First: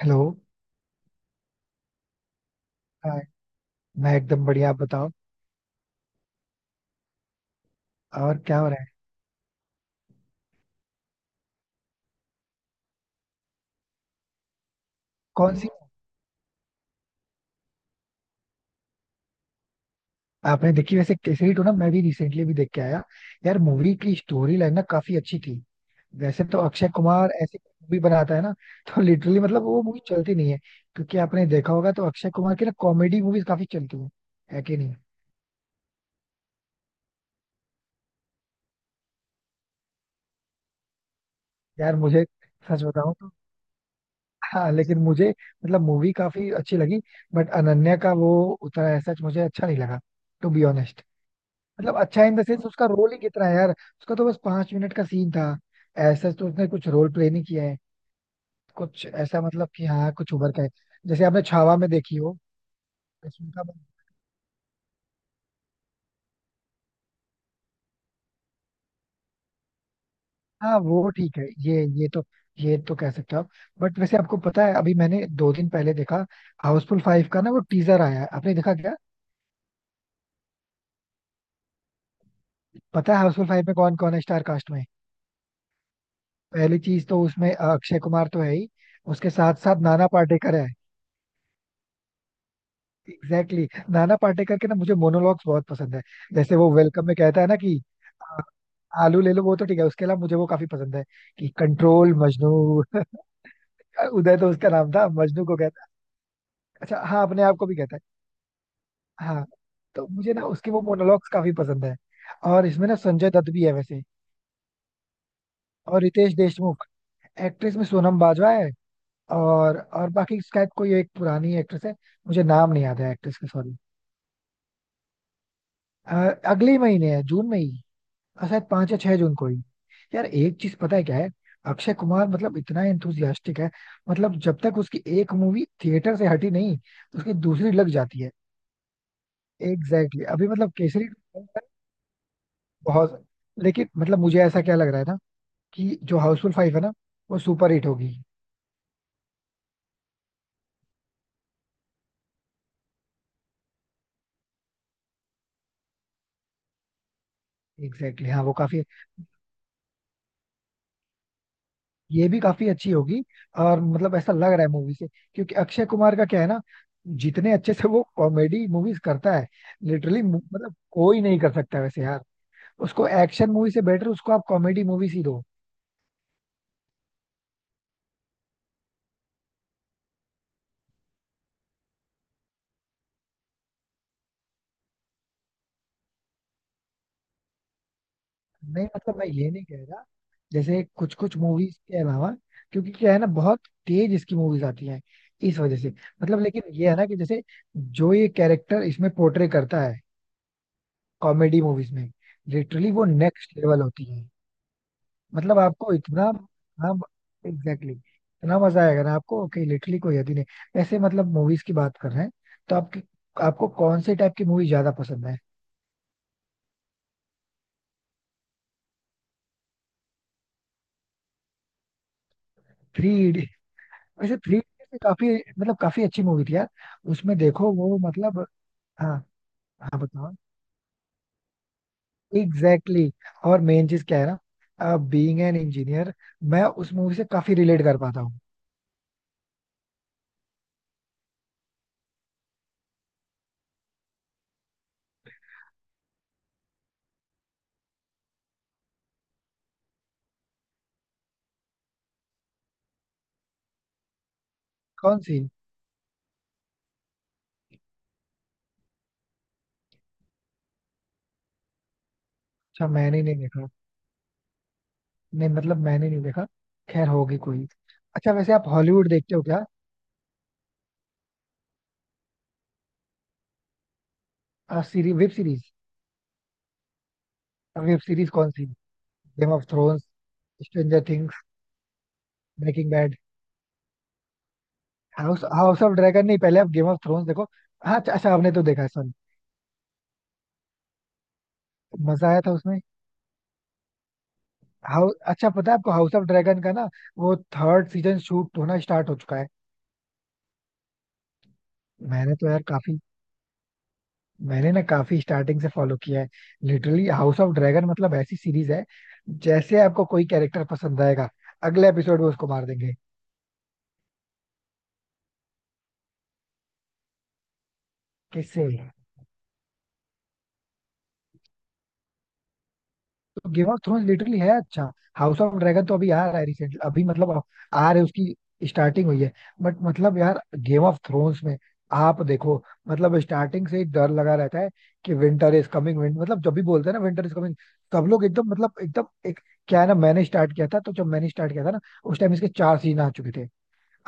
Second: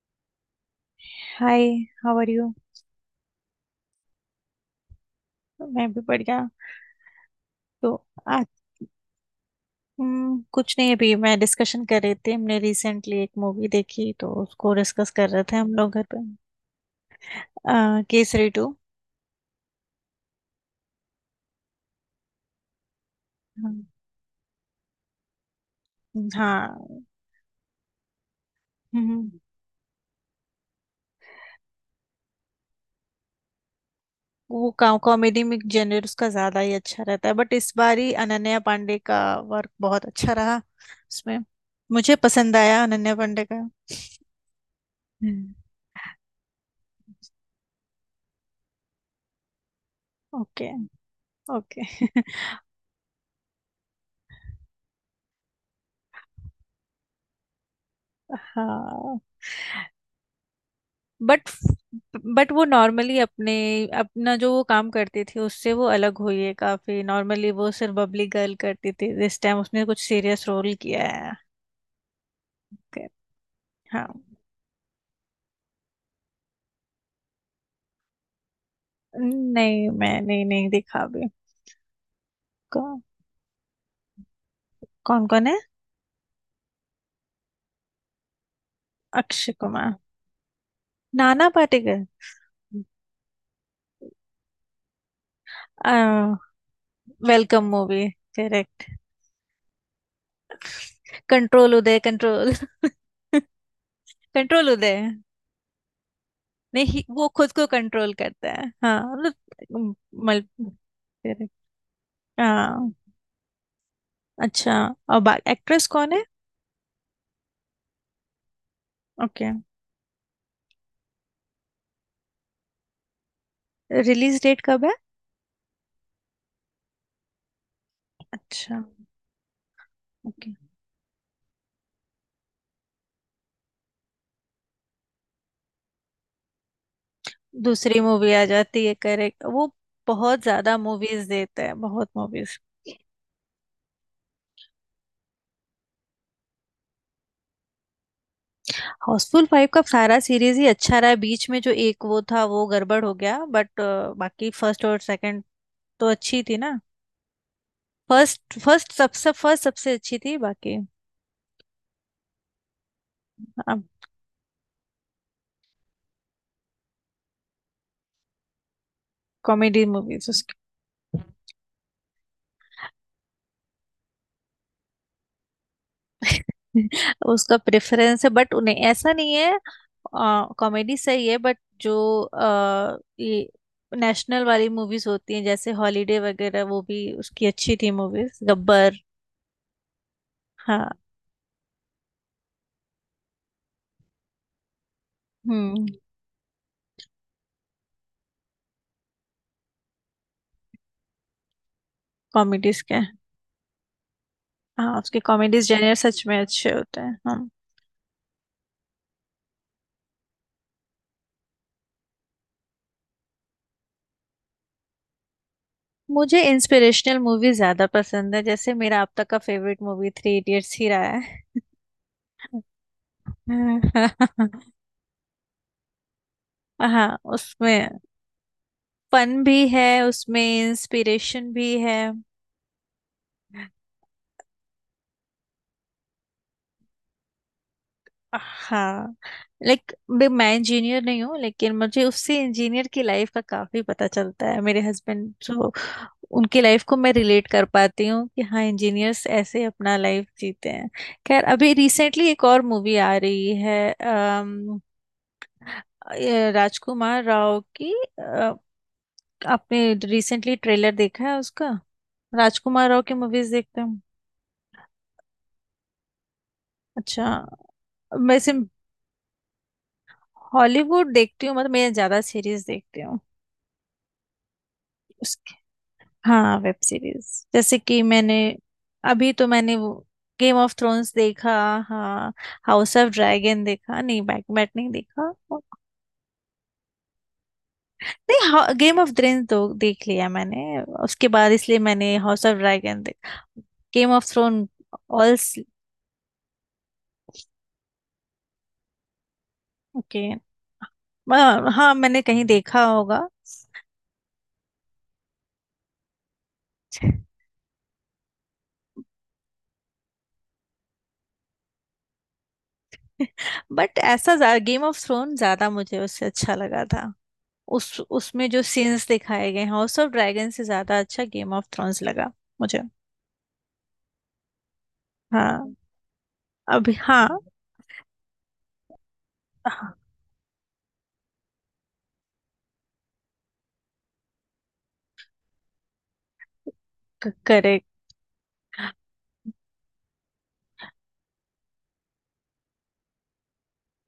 Hello. Hi. How are you? Hi. मैं एकदम बढ़िया. आप बताओ. मैं भी बढ़िया। तो और आज क्या हो रहा है? कुछ नहीं, अभी मैं डिस्कशन कर रही थी। हमने रिसेंटली एक मूवी देखी तो उसको डिस्कस कर रहे थे कौन सी? हम लोग घर पे। केसरी टू। आपने देखी वैसे केसरी टू? ना, मैं भी रिसेंटली भी देख के आया. यार, मूवी की स्टोरी लाइन ना काफी अच्छी थी. वैसे तो अक्षय हाँ। कुमार ऐसी मूवी बनाता है ना. तो लिटरली हम्म, मतलब वो मूवी चलती नहीं है. क्योंकि आपने देखा होगा तो अक्षय कुमार की ना कॉमेडी मूवीज काफी चलती हैं. है वो कि नहीं? कॉमेडी में जेनर उसका ज्यादा ही अच्छा रहता है, बट इस बार ही अनन्या पांडे का वर्क बहुत अच्छा रहा उसमें। यार, मुझे मुझे पसंद आया सच बताऊं अनन्या तो, पांडे का। हाँ, लेकिन मुझे हम्म। मतलब मूवी काफी अच्छी लगी. बट अनन्या का वो उतना ऐसा मुझे अच्छा नहीं लगा, to be okay. Honest. Okay. मतलब अच्छा इन द सेंस, उसका रोल ही कितना है यार. उसका तो बस 5 मिनट का सीन था. ऐसा तो उसने कुछ रोल प्ले नहीं किया है. कुछ हाँ। ऐसा मतलब कि हाँ, कुछ उभर का है, जैसे आपने बट छावा में देखी हो. बट वो नॉर्मली उसमें अपने का. अपना जो वो काम करती थी उससे वो अलग हुई है। काफी नॉर्मली वो सिर्फ बबली गर्ल करती थी, दिस टाइम उसने कुछ सीरियस रोल हाँ किया वो है। ठीक है. ये तो Okay। कह सकते हो आप. बट हाँ। वैसे आपको पता है, अभी मैंने 2 दिन पहले देखा हाउसफुल फाइव का ना, वो टीजर आया है, आपने देखा क्या? नहीं, मैं नहीं नहीं दिखा भी। कौन? पता है हाउसफुल फाइव में कौन कौन है स्टार कास्ट में? कौन कौन है? पहली चीज तो उसमें अक्षय कुमार तो है ही. उसके अक्षय साथ साथ कुमार। नाना पाटेकर है. नाना पाटेकर। Exactly exactly. नाना पाटेकर के ना मुझे मोनोलॉग्स बहुत पसंद है. जैसे वो वेलकम में कहता है ना वेलकम कि मूवी। आ, करेक्ट। आलू ले लो. वो तो ठीक है, उसके अलावा मुझे वो काफी पसंद है. कि control Uday control control. Majnu. उदय तो उसका कंट्रोल नाम उदय। था, मजनू को कहता है. अच्छा, नहीं, हाँ, वो अपने खुद आप को को भी कहता है. कंट्रोल करता है, हाँ, हाँ, मतलब तो मुझे ना उसके वो मोनोलॉग्स correct। काफी पसंद है. और इसमें हाँ। ना संजय दत्त भी है वैसे. अच्छा। अब एक्ट्रेस और कौन है? रितेश देशमुख. एक्ट्रेस में सोनम बाजवा है. ओके। और बाकी शायद कोई एक पुरानी एक्ट्रेस है, मुझे नाम नहीं याद है एक्ट्रेस का, सॉरी. रिलीज डेट कब है? अगले ही महीने है, जून में ही. और शायद अच्छा। 5 या 6 जून को ही. यार, ओके। एक चीज पता है क्या है? अक्षय कुमार मतलब इतना एंथुजियास्टिक है, मतलब जब तक उसकी एक मूवी थिएटर से हटी नहीं, उसकी दूसरी लग दूसरी जाती है. मूवी आ जाती है, करेक्ट, वो एग्जैक्टली exactly. बहुत अभी मतलब ज्यादा केसरी मूवीज टू. देते हैं, बहुत मूवीज। बहुत. लेकिन मतलब मुझे ऐसा क्या लग रहा है ना, कि जो हाउसफुल फाइव है ना, वो सुपर हिट होगी. हाउसफुल फाइव का सारा सीरीज ही अच्छा रहा है, बीच में जो एक वो था वो गड़बड़ हो गया, बट बाकी फर्स्ट और सेकंड तो अच्छी थी ना। एग्जैक्टली exactly, हाँ, वो फर्स्ट काफी. फर्स्ट सबसे अच्छी थी बाकी। ये भी काफी अच्छी होगी और अब मतलब ऐसा लग रहा है मूवी से. क्योंकि अक्षय कुमार का क्या है ना, जितने अच्छे से वो कॉमेडी मूवीज करता है, कॉमेडी लिटरली मूवीज उसकी। मतलब कोई नहीं कर सकता वैसे यार. उसको एक्शन मूवी से बेटर उसको आप कॉमेडी मूवीज ही दो. उसका प्रेफरेंस है, बट उन्हें ऐसा नहीं है। कॉमेडी सही है, बट जो ये नेशनल वाली मूवीज होती हैं जैसे हॉलीडे वगैरह, वो भी उसकी अच्छी थी मूवीज, नहीं गब्बर। मतलब मैं ये नहीं कह रहा, जैसे हाँ। कुछ कुछ मूवीज के अलावा. क्योंकि क्या है ना, बहुत तेज इसकी मूवीज आती हैं, इस वजह हम्म से. मतलब लेकिन ये है ना कि जैसे, जो ये कैरेक्टर इसमें पोर्ट्रे करता है कॉमेडी मूवीज में, कॉमेडीज लिटरली के वो नेक्स्ट लेवल होती है. हाँ, उसके मतलब कॉमेडीज आपको जेनर सच इतना, में अच्छे हाँ, होते हैं। हाँ। एग्जैक्टली इतना मजा आएगा ना आपको कि लिटरली कोई हद ही नहीं, ऐसे मतलब मूवीज की बात कर रहे हैं. तो आपकी, आपको कौन से टाइप की मूवी ज्यादा पसंद है? मुझे इंस्पिरेशनल मूवी ज्यादा पसंद है जैसे मेरा अब तक का फेवरेट मूवी थ्री इडियट्स ही रहा है। थ्री. वैसे थ्री इडियट्स काफी, मतलब काफी अच्छी मूवी थी यार. हाँ, उसमें देखो उसमें वो मतलब, हाँ, फन भी है, हाँ बताओ. उसमें इंस्पिरेशन भी है। Exactly exactly. और मेन चीज क्या है ना, बीइंग एन इंजीनियर, मैं उस मूवी से काफी रिलेट कर पाता हूँ. हाँ। लाइक, मैं इंजीनियर नहीं हूँ लेकिन मुझे उससे इंजीनियर की लाइफ का काफी पता चलता है, मेरे हस्बैंड जो, उनकी लाइफ को मैं रिलेट कर पाती हूँ कि हाँ, इंजीनियर्स ऐसे अपना लाइफ जीते हैं। खैर, अभी रिसेंटली एक और मूवी आ रही है, कौन सी? ये राजकुमार राव की। अ, आपने रिसेंटली ट्रेलर देखा है उसका? अच्छा, राजकुमार राव की मैंने नहीं मूवीज देखा. देखते हैं? नहीं मतलब मैंने नहीं देखा, खैर अच्छा। होगी कोई. अच्छा, वैसे वैसे आप हॉलीवुड देखते हो क्या? हॉलीवुड देखती हूँ, मतलब मैं ज्यादा सीरीज देखती हूँ। Web series. हाँ, वेब सीरीज। जैसे वेब कि सीरीज मैंने, कौन सी? अभी तो गेम ऑफ मैंने वो Thrones. Game of Stranger Thrones Things. देखा। हाँ। Breaking House of Bad. Dragon देखा नहीं, बैकमैट नहीं देखा, हाउस हाउस ऑफ ड्रैगन नहीं, पहले आप गेम ऑफ थ्रोन्स देखो. हाँ, अच्छा अच्छा, आपने तो नहीं, देखा है, गेम ऑफ सॉरी. थ्रोन्स तो देख लिया मैंने, उसके बाद इसलिए मैंने मजा आया हाउस था ऑफ उसमें? ड्रैगन देखा। Game of Throne. How, all. अच्छा, पता है आपको हाउस ऑफ ड्रैगन का ना, वो थर्ड सीजन शूट होना स्टार्ट हो चुका है. ओके। हाँ, हाँ, मैंने मैंने कहीं तो यार देखा काफी, होगा। मैंने ना काफी स्टार्टिंग से फॉलो किया है. लिटरली हाउस ऑफ ड्रैगन मतलब ऐसी सीरीज है, जैसे आपको कोई कैरेक्टर पसंद आएगा, अगले एपिसोड में उसको मार देंगे. बट ऐसा, गेम ऑफ थ्रोन ज्यादा मुझे उससे अच्छा लगा था। उस उसमें जो किससे? सीन्स दिखाए गए हाउस ऑफ ड्रैगन से ज्यादा अच्छा गेम ऑफ थ्रोन्स लगा मुझे। गेम ऑफ थ्रोन्स लिटरली है अच्छा. हाउस ऑफ हाँ। ड्रैगन तो अभी आ रहा है, रिसेंटली अभी अभी हाँ। मतलब आ आ रहे उसकी स्टार्टिंग हुई है. बट मतलब यार, गेम ऑफ थ्रोन्स में आप देखो, मतलब स्टार्टिंग से ही डर लगा रहता है कि विंटर इज कमिंग. विंट मतलब जब भी बोलते हैं ना, विंटर इज कमिंग, करेक्ट। सब लोग एकदम मतलब एकदम एक. क्या है ना, मैंने स्टार्ट किया था, तो जब मैंने स्टार्ट किया था ना, उस टाइम इसके 4 सीजन आ चुके थे.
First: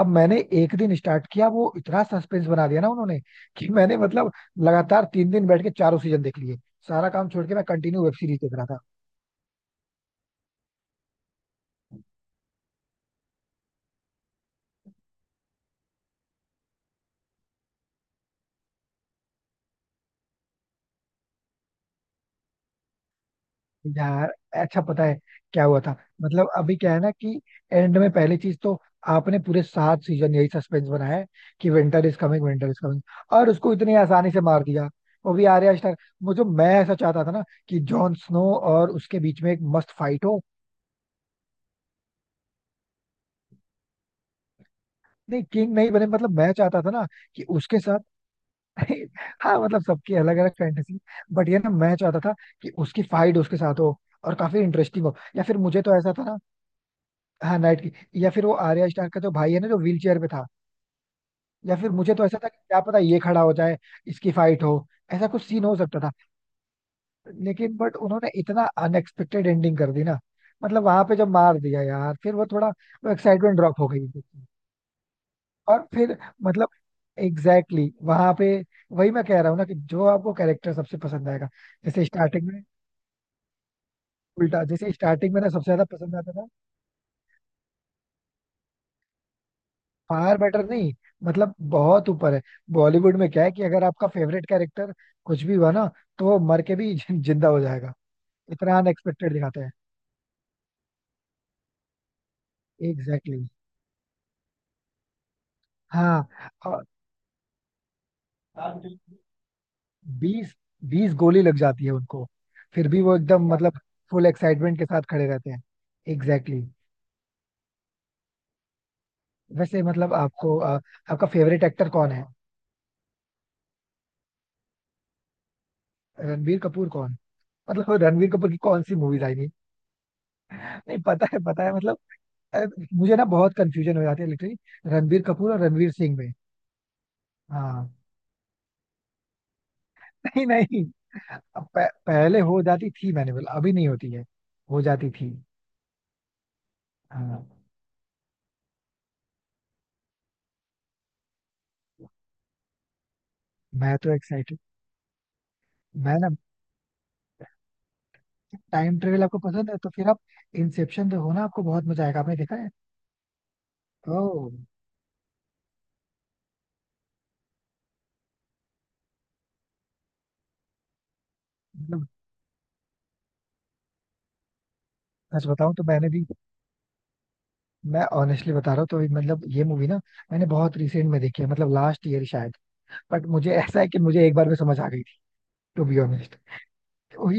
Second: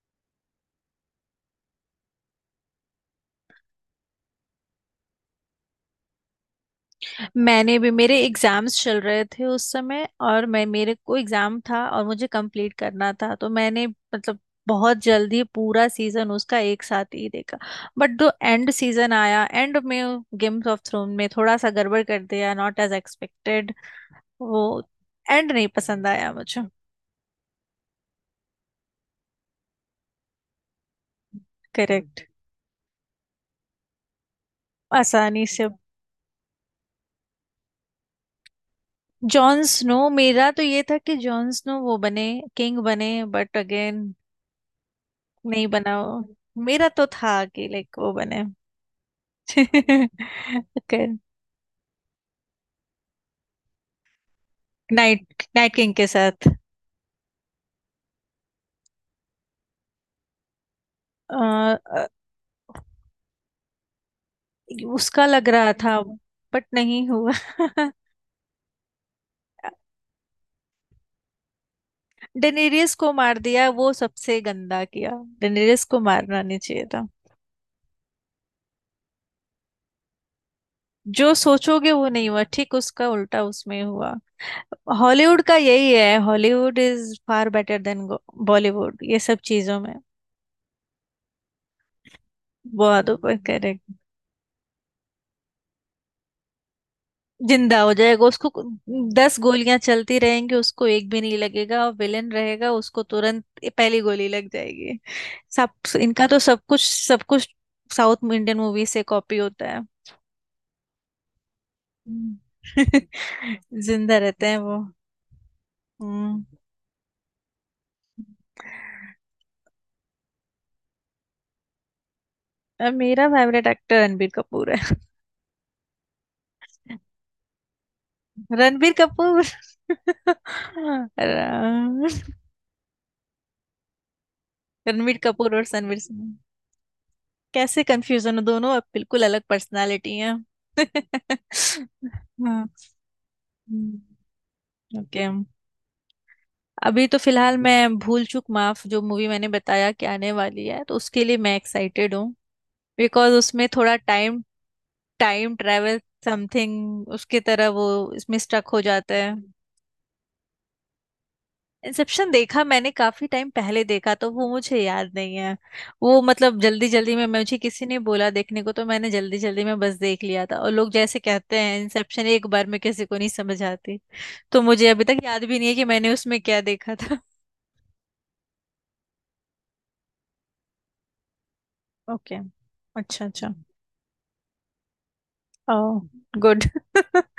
अब मैंने एक दिन स्टार्ट किया, वो इतना सस्पेंस बना दिया ना उन्होंने, कि मैंने मतलब लगातार 3 दिन बैठ के चारों सीजन देख लिए. सारा काम छोड़ के मैं मैंने भी, कंटिन्यू वेब मेरे सीरीज देख रहा था. एग्जाम्स चल रहे थे उस समय, और मैं, मेरे को एग्जाम था और मुझे कंप्लीट करना था तो मैंने मतलब बहुत जल्दी पूरा सीजन उसका एक साथ ही देखा। बट जो एंड सीजन आया, एंड में गेम्स ऑफ थ्रोन में थोड़ा सा गड़बड़ कर दिया, नॉट एज एक्सपेक्टेड। यार, अच्छा वो पता है एंड क्या नहीं हुआ था? पसंद आया मतलब मुझे। अभी क्या है ना कि, एंड में पहली चीज तो, आपने पूरे 7 सीजन यही सस्पेंस बनाया है कि winter is correct. Coming, winter is coming. और उसको इतनी आसानी से मार दिया, वो भी आसानी से। आर्या स्टार. मुझे, मैं ऐसा चाहता था ना, कि जॉन स्नो और उसके बीच में एक जॉन मस्त स्नो, फाइट हो. मेरा तो ये था कि जॉन स्नो वो बने, किंग बने, बट अगेन। नहीं नहीं किंग नहीं बने, बनाओ। मतलब मैं चाहता मेरा था ना तो कि था कि उसके लाइक साथ. वो बने। हाँ, मतलब सबकी अलग अलग फैंटेसी. ओके। बट ये ना मैं चाहता था कि उसकी फाइट उसके साथ हो और काफी इंटरेस्टिंग हो, नाइट या फिर नाइट मुझे किंग तो के ऐसा था ना, साथ। हाँ नाइट की, या फिर वो आर्या स्टार का जो भाई है ना, जो व्हील चेयर पे था, अ, या फिर अ, मुझे तो ऐसा था कि क्या पता ये खड़ा हो जाए, इसकी फाइट हो, उसका ऐसा कुछ लग सीन रहा हो था, सकता था. बट नहीं हुआ। लेकिन बट उन्होंने इतना अनएक्सपेक्टेड एंडिंग कर दी ना, मतलब वहां पे जब मार दिया यार, फिर वो थोड़ा, डेनेरियस वो को मार एक्साइटमेंट दिया, ड्रॉप हो वो गई. सबसे गंदा किया। डेनेरियस और को फिर मारना नहीं मतलब, चाहिए था। एग्जैक्टली exactly, वहां पे वही मैं कह रहा हूँ ना कि जो आपको कैरेक्टर सबसे पसंद जो आएगा, सोचोगे जैसे वो नहीं हुआ, स्टार्टिंग में, ठीक उसका उल्टा उसमें हुआ। उल्टा जैसे स्टार्टिंग में हॉलीवुड ना का सबसे ज्यादा यही पसंद है, आता था. Hollywood is far better than Bollywood ये सब चीजों में। फार बेटर नहीं, मतलब बहुत ऊपर है. बहुत बॉलीवुड में ऊपर। क्या है कि अगर आपका फेवरेट कैरेक्टर कुछ भी हुआ ना, तो वो मर के भी जिंदा हो जिंदा हो जाएगा. जाएगा उसको। इतना अनएक्सपेक्टेड दस दिखाते हैं. गोलियां चलती रहेंगी, उसको एक भी नहीं लगेगा, और विलेन रहेगा, उसको एग्जैक्टली तुरंत exactly. पहली गोली लग जाएगी, सब। इनका हाँ. तो सब कुछ, और सब कुछ साउथ इंडियन मूवी से कॉपी होता है। बीस बीस गोली लग जाती है उनको, हम्म। फिर भी वो एकदम मतलब जिंदा फुल रहते हैं वो। एक्साइटमेंट के साथ खड़े रहते हैं. हम्म। Exactly exactly. वैसे मतलब आपको आपका फेवरेट एक्टर कौन है? मेरा फेवरेट एक्टर रणबीर कपूर है। रणबीर कपूर कौन? मतलब रणबीर कपूर की कौन रणबीर सी मूवीज आई कपूर। नहीं. नहीं पता है, पता है, मतलब अ, मुझे ना बहुत कंफ्यूजन हो जाती है लिटरली. रणबीर रणबीर कपूर कपूर और और रणवीर रणवीर सिंह सिंह। में, कैसे हाँ. कंफ्यूजन हो? दोनों अब बिल्कुल अलग पर्सनालिटी हैं। नहीं नहीं, अब पहले हो हाँ। जाती थी, मैंने बोला अभी नहीं होती है, हो जाती ओके। थी. अभी तो फिलहाल हाँ. मैं भूल चूक माफ, जो मूवी मैंने बताया कि आने वाली है तो उसके लिए मैं एक्साइटेड हूँ, बिकॉज उसमें थोड़ा मैं तो टाइम एक्साइटेड. टाइम ट्रैवल मैं ना, समथिंग उसकी तरह, वो इसमें स्टक हो टाइम जाता ट्रेवल है। आपको पसंद है तो फिर आप इंसेप्शन तो हो ना, आपको बहुत मजा आएगा. इंसेप्शन आपने देखा देखा है? मैंने, काफी टाइम पहले देखा ओ. तो वो मुझे याद नहीं है। वो मतलब जल्दी जल्दी में मुझे किसी ने बोला देखने को, तो मैंने जल्दी जल्दी में बस देख लिया था, और लोग जैसे कहते हैं मतलब इंसेप्शन एक बार में किसी को नहीं समझ आती। तो मुझे अभी तक याद सच भी नहीं है बताऊं तो, कि मैंने मैंने भी, उसमें क्या देखा था। मैं ऑनेस्टली बता रहा हूँ तो मतलब ये मूवी ना, मैंने बहुत रिसेंट में देखी है मतलब, लास्ट ईयर ओके। शायद. अच्छा, बट मुझे अच्छा। ऐसा है कि मुझे एक बार में समझ आ गई थी, to be oh. Honest. Good.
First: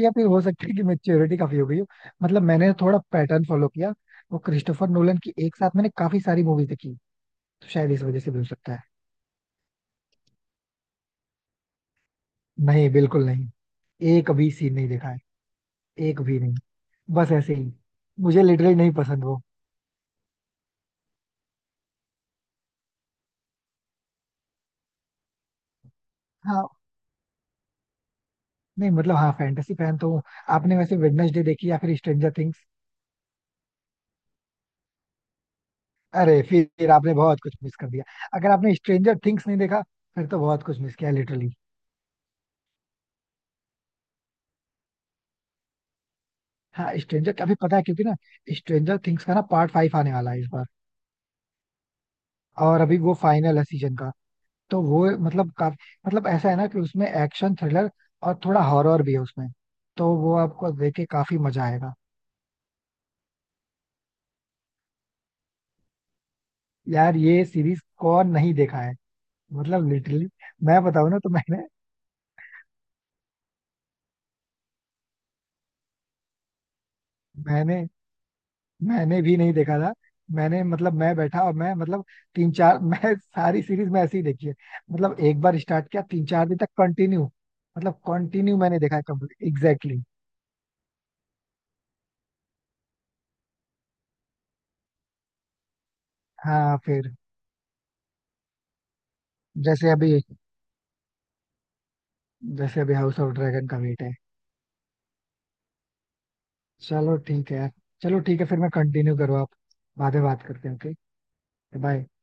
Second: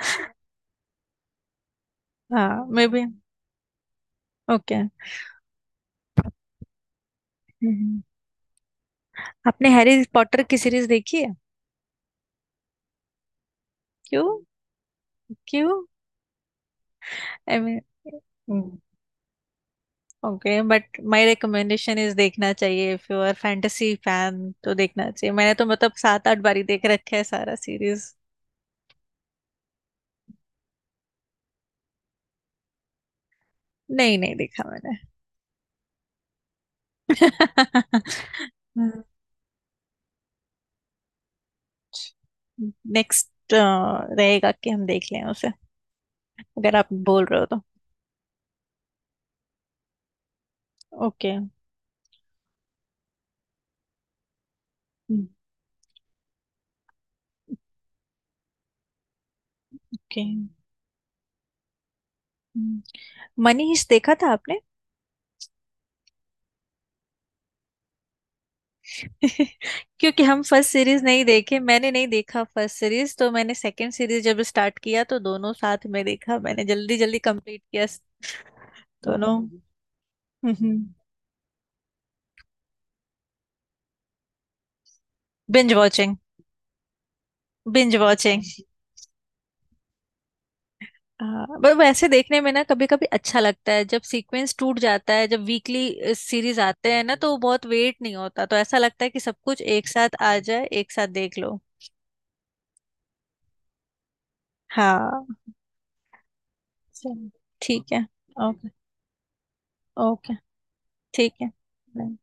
या फिर हो सकता है कि मेच्योरिटी काफी हो गई हो. मतलब हाँ, मैंने मे थोड़ा बी। पैटर्न फॉलो किया, वो ओके। क्रिस्टोफर नोलन की एक साथ मैंने काफी सारी मूवीज देखी, तो शायद इस वजह से भी हो सकता है. आपने हैरी पॉटर की सीरीज देखी है? नहीं, बिल्कुल नहीं. क्यों? एक भी सीन नहीं देखा है. क्यों? एक भी नहीं. बस ऐसे आई ही. मुझे लिटरली मीन, नहीं पसंद वो. Okay, but my recommendation is, देखना चाहिए। If you are fantasy fan तो देखना चाहिए, मैंने तो मतलब सात आठ बारी हाँ. देख रखे है सारा सीरीज। नहीं मतलब, हाँ, फैंटेसी फैन तो हूँ. आपने वैसे वेडनेसडे देखी या फिर स्ट्रेंजर थिंग्स? नहीं, नहीं देखा मैंने। अरे, फिर आपने बहुत कुछ मिस कर दिया. अगर आपने स्ट्रेंजर थिंग्स नहीं देखा, फिर तो बहुत कुछ मिस किया लिटरली. नेक्स्ट रहेगा कि हम देख लें उसे, अगर आप हाँ, बोल रहे स्ट्रेंजर हो अभी तो। पता है, क्योंकि ना स्ट्रेंजर थिंग्स का ना पार्ट फाइव आने वाला है इस बार, ओके। और अभी वो फाइनल है सीजन का. तो वो मतलब काफी, मतलब ऐसा है ना कि उसमें एक्शन थ्रिलर और थोड़ा हॉरर भी है उसमें, तो ओके। वो आपको देख के काफी मजा आएगा. मनीष देखा था आपने? यार, ये सीरीज कौन नहीं देखा है, मतलब क्योंकि लिटरली. हम फर्स्ट मैं सीरीज बताऊं ना, नहीं तो देखे, मैंने मैंने नहीं देखा फर्स्ट सीरीज, तो मैंने सेकंड सीरीज जब स्टार्ट किया तो दोनों साथ में देखा, मैंने जल्दी जल्दी कंप्लीट किया। मैंने मैंने भी दोनों। नहीं देखा था. मैंने मतलब, मैं बैठा और मैं मतलब तीन चार, मैं सारी सीरीज मैं ऐसे ही देखी है. मतलब एक बार बिंज स्टार्ट किया, वॉचिंग। 3 4 दिन तक कंटिन्यू, मतलब बिंज वॉचिंग। कंटिन्यू मैंने देखा है कंप्लीट, एग्जैक्टली. पर वैसे देखने में ना कभी कभी अच्छा लगता है जब सीक्वेंस टूट जाता है, जब वीकली सीरीज हाँ आते हैं फिर, ना तो वो बहुत वेट नहीं होता, तो ऐसा लगता है कि सब कुछ एक जैसे अभी, साथ आ जाए, एक साथ देख लो। जैसे अभी हाउस ऑफ ड्रैगन का वेट है. हाँ। चलो चलो, ठीक है यार. ठीक है। चलो ठीक है, फिर ओके। मैं कंटिन्यू करूँ, आप बाद में ओके। बात करते हैं. ओके. ठीक है। बाय. Bye।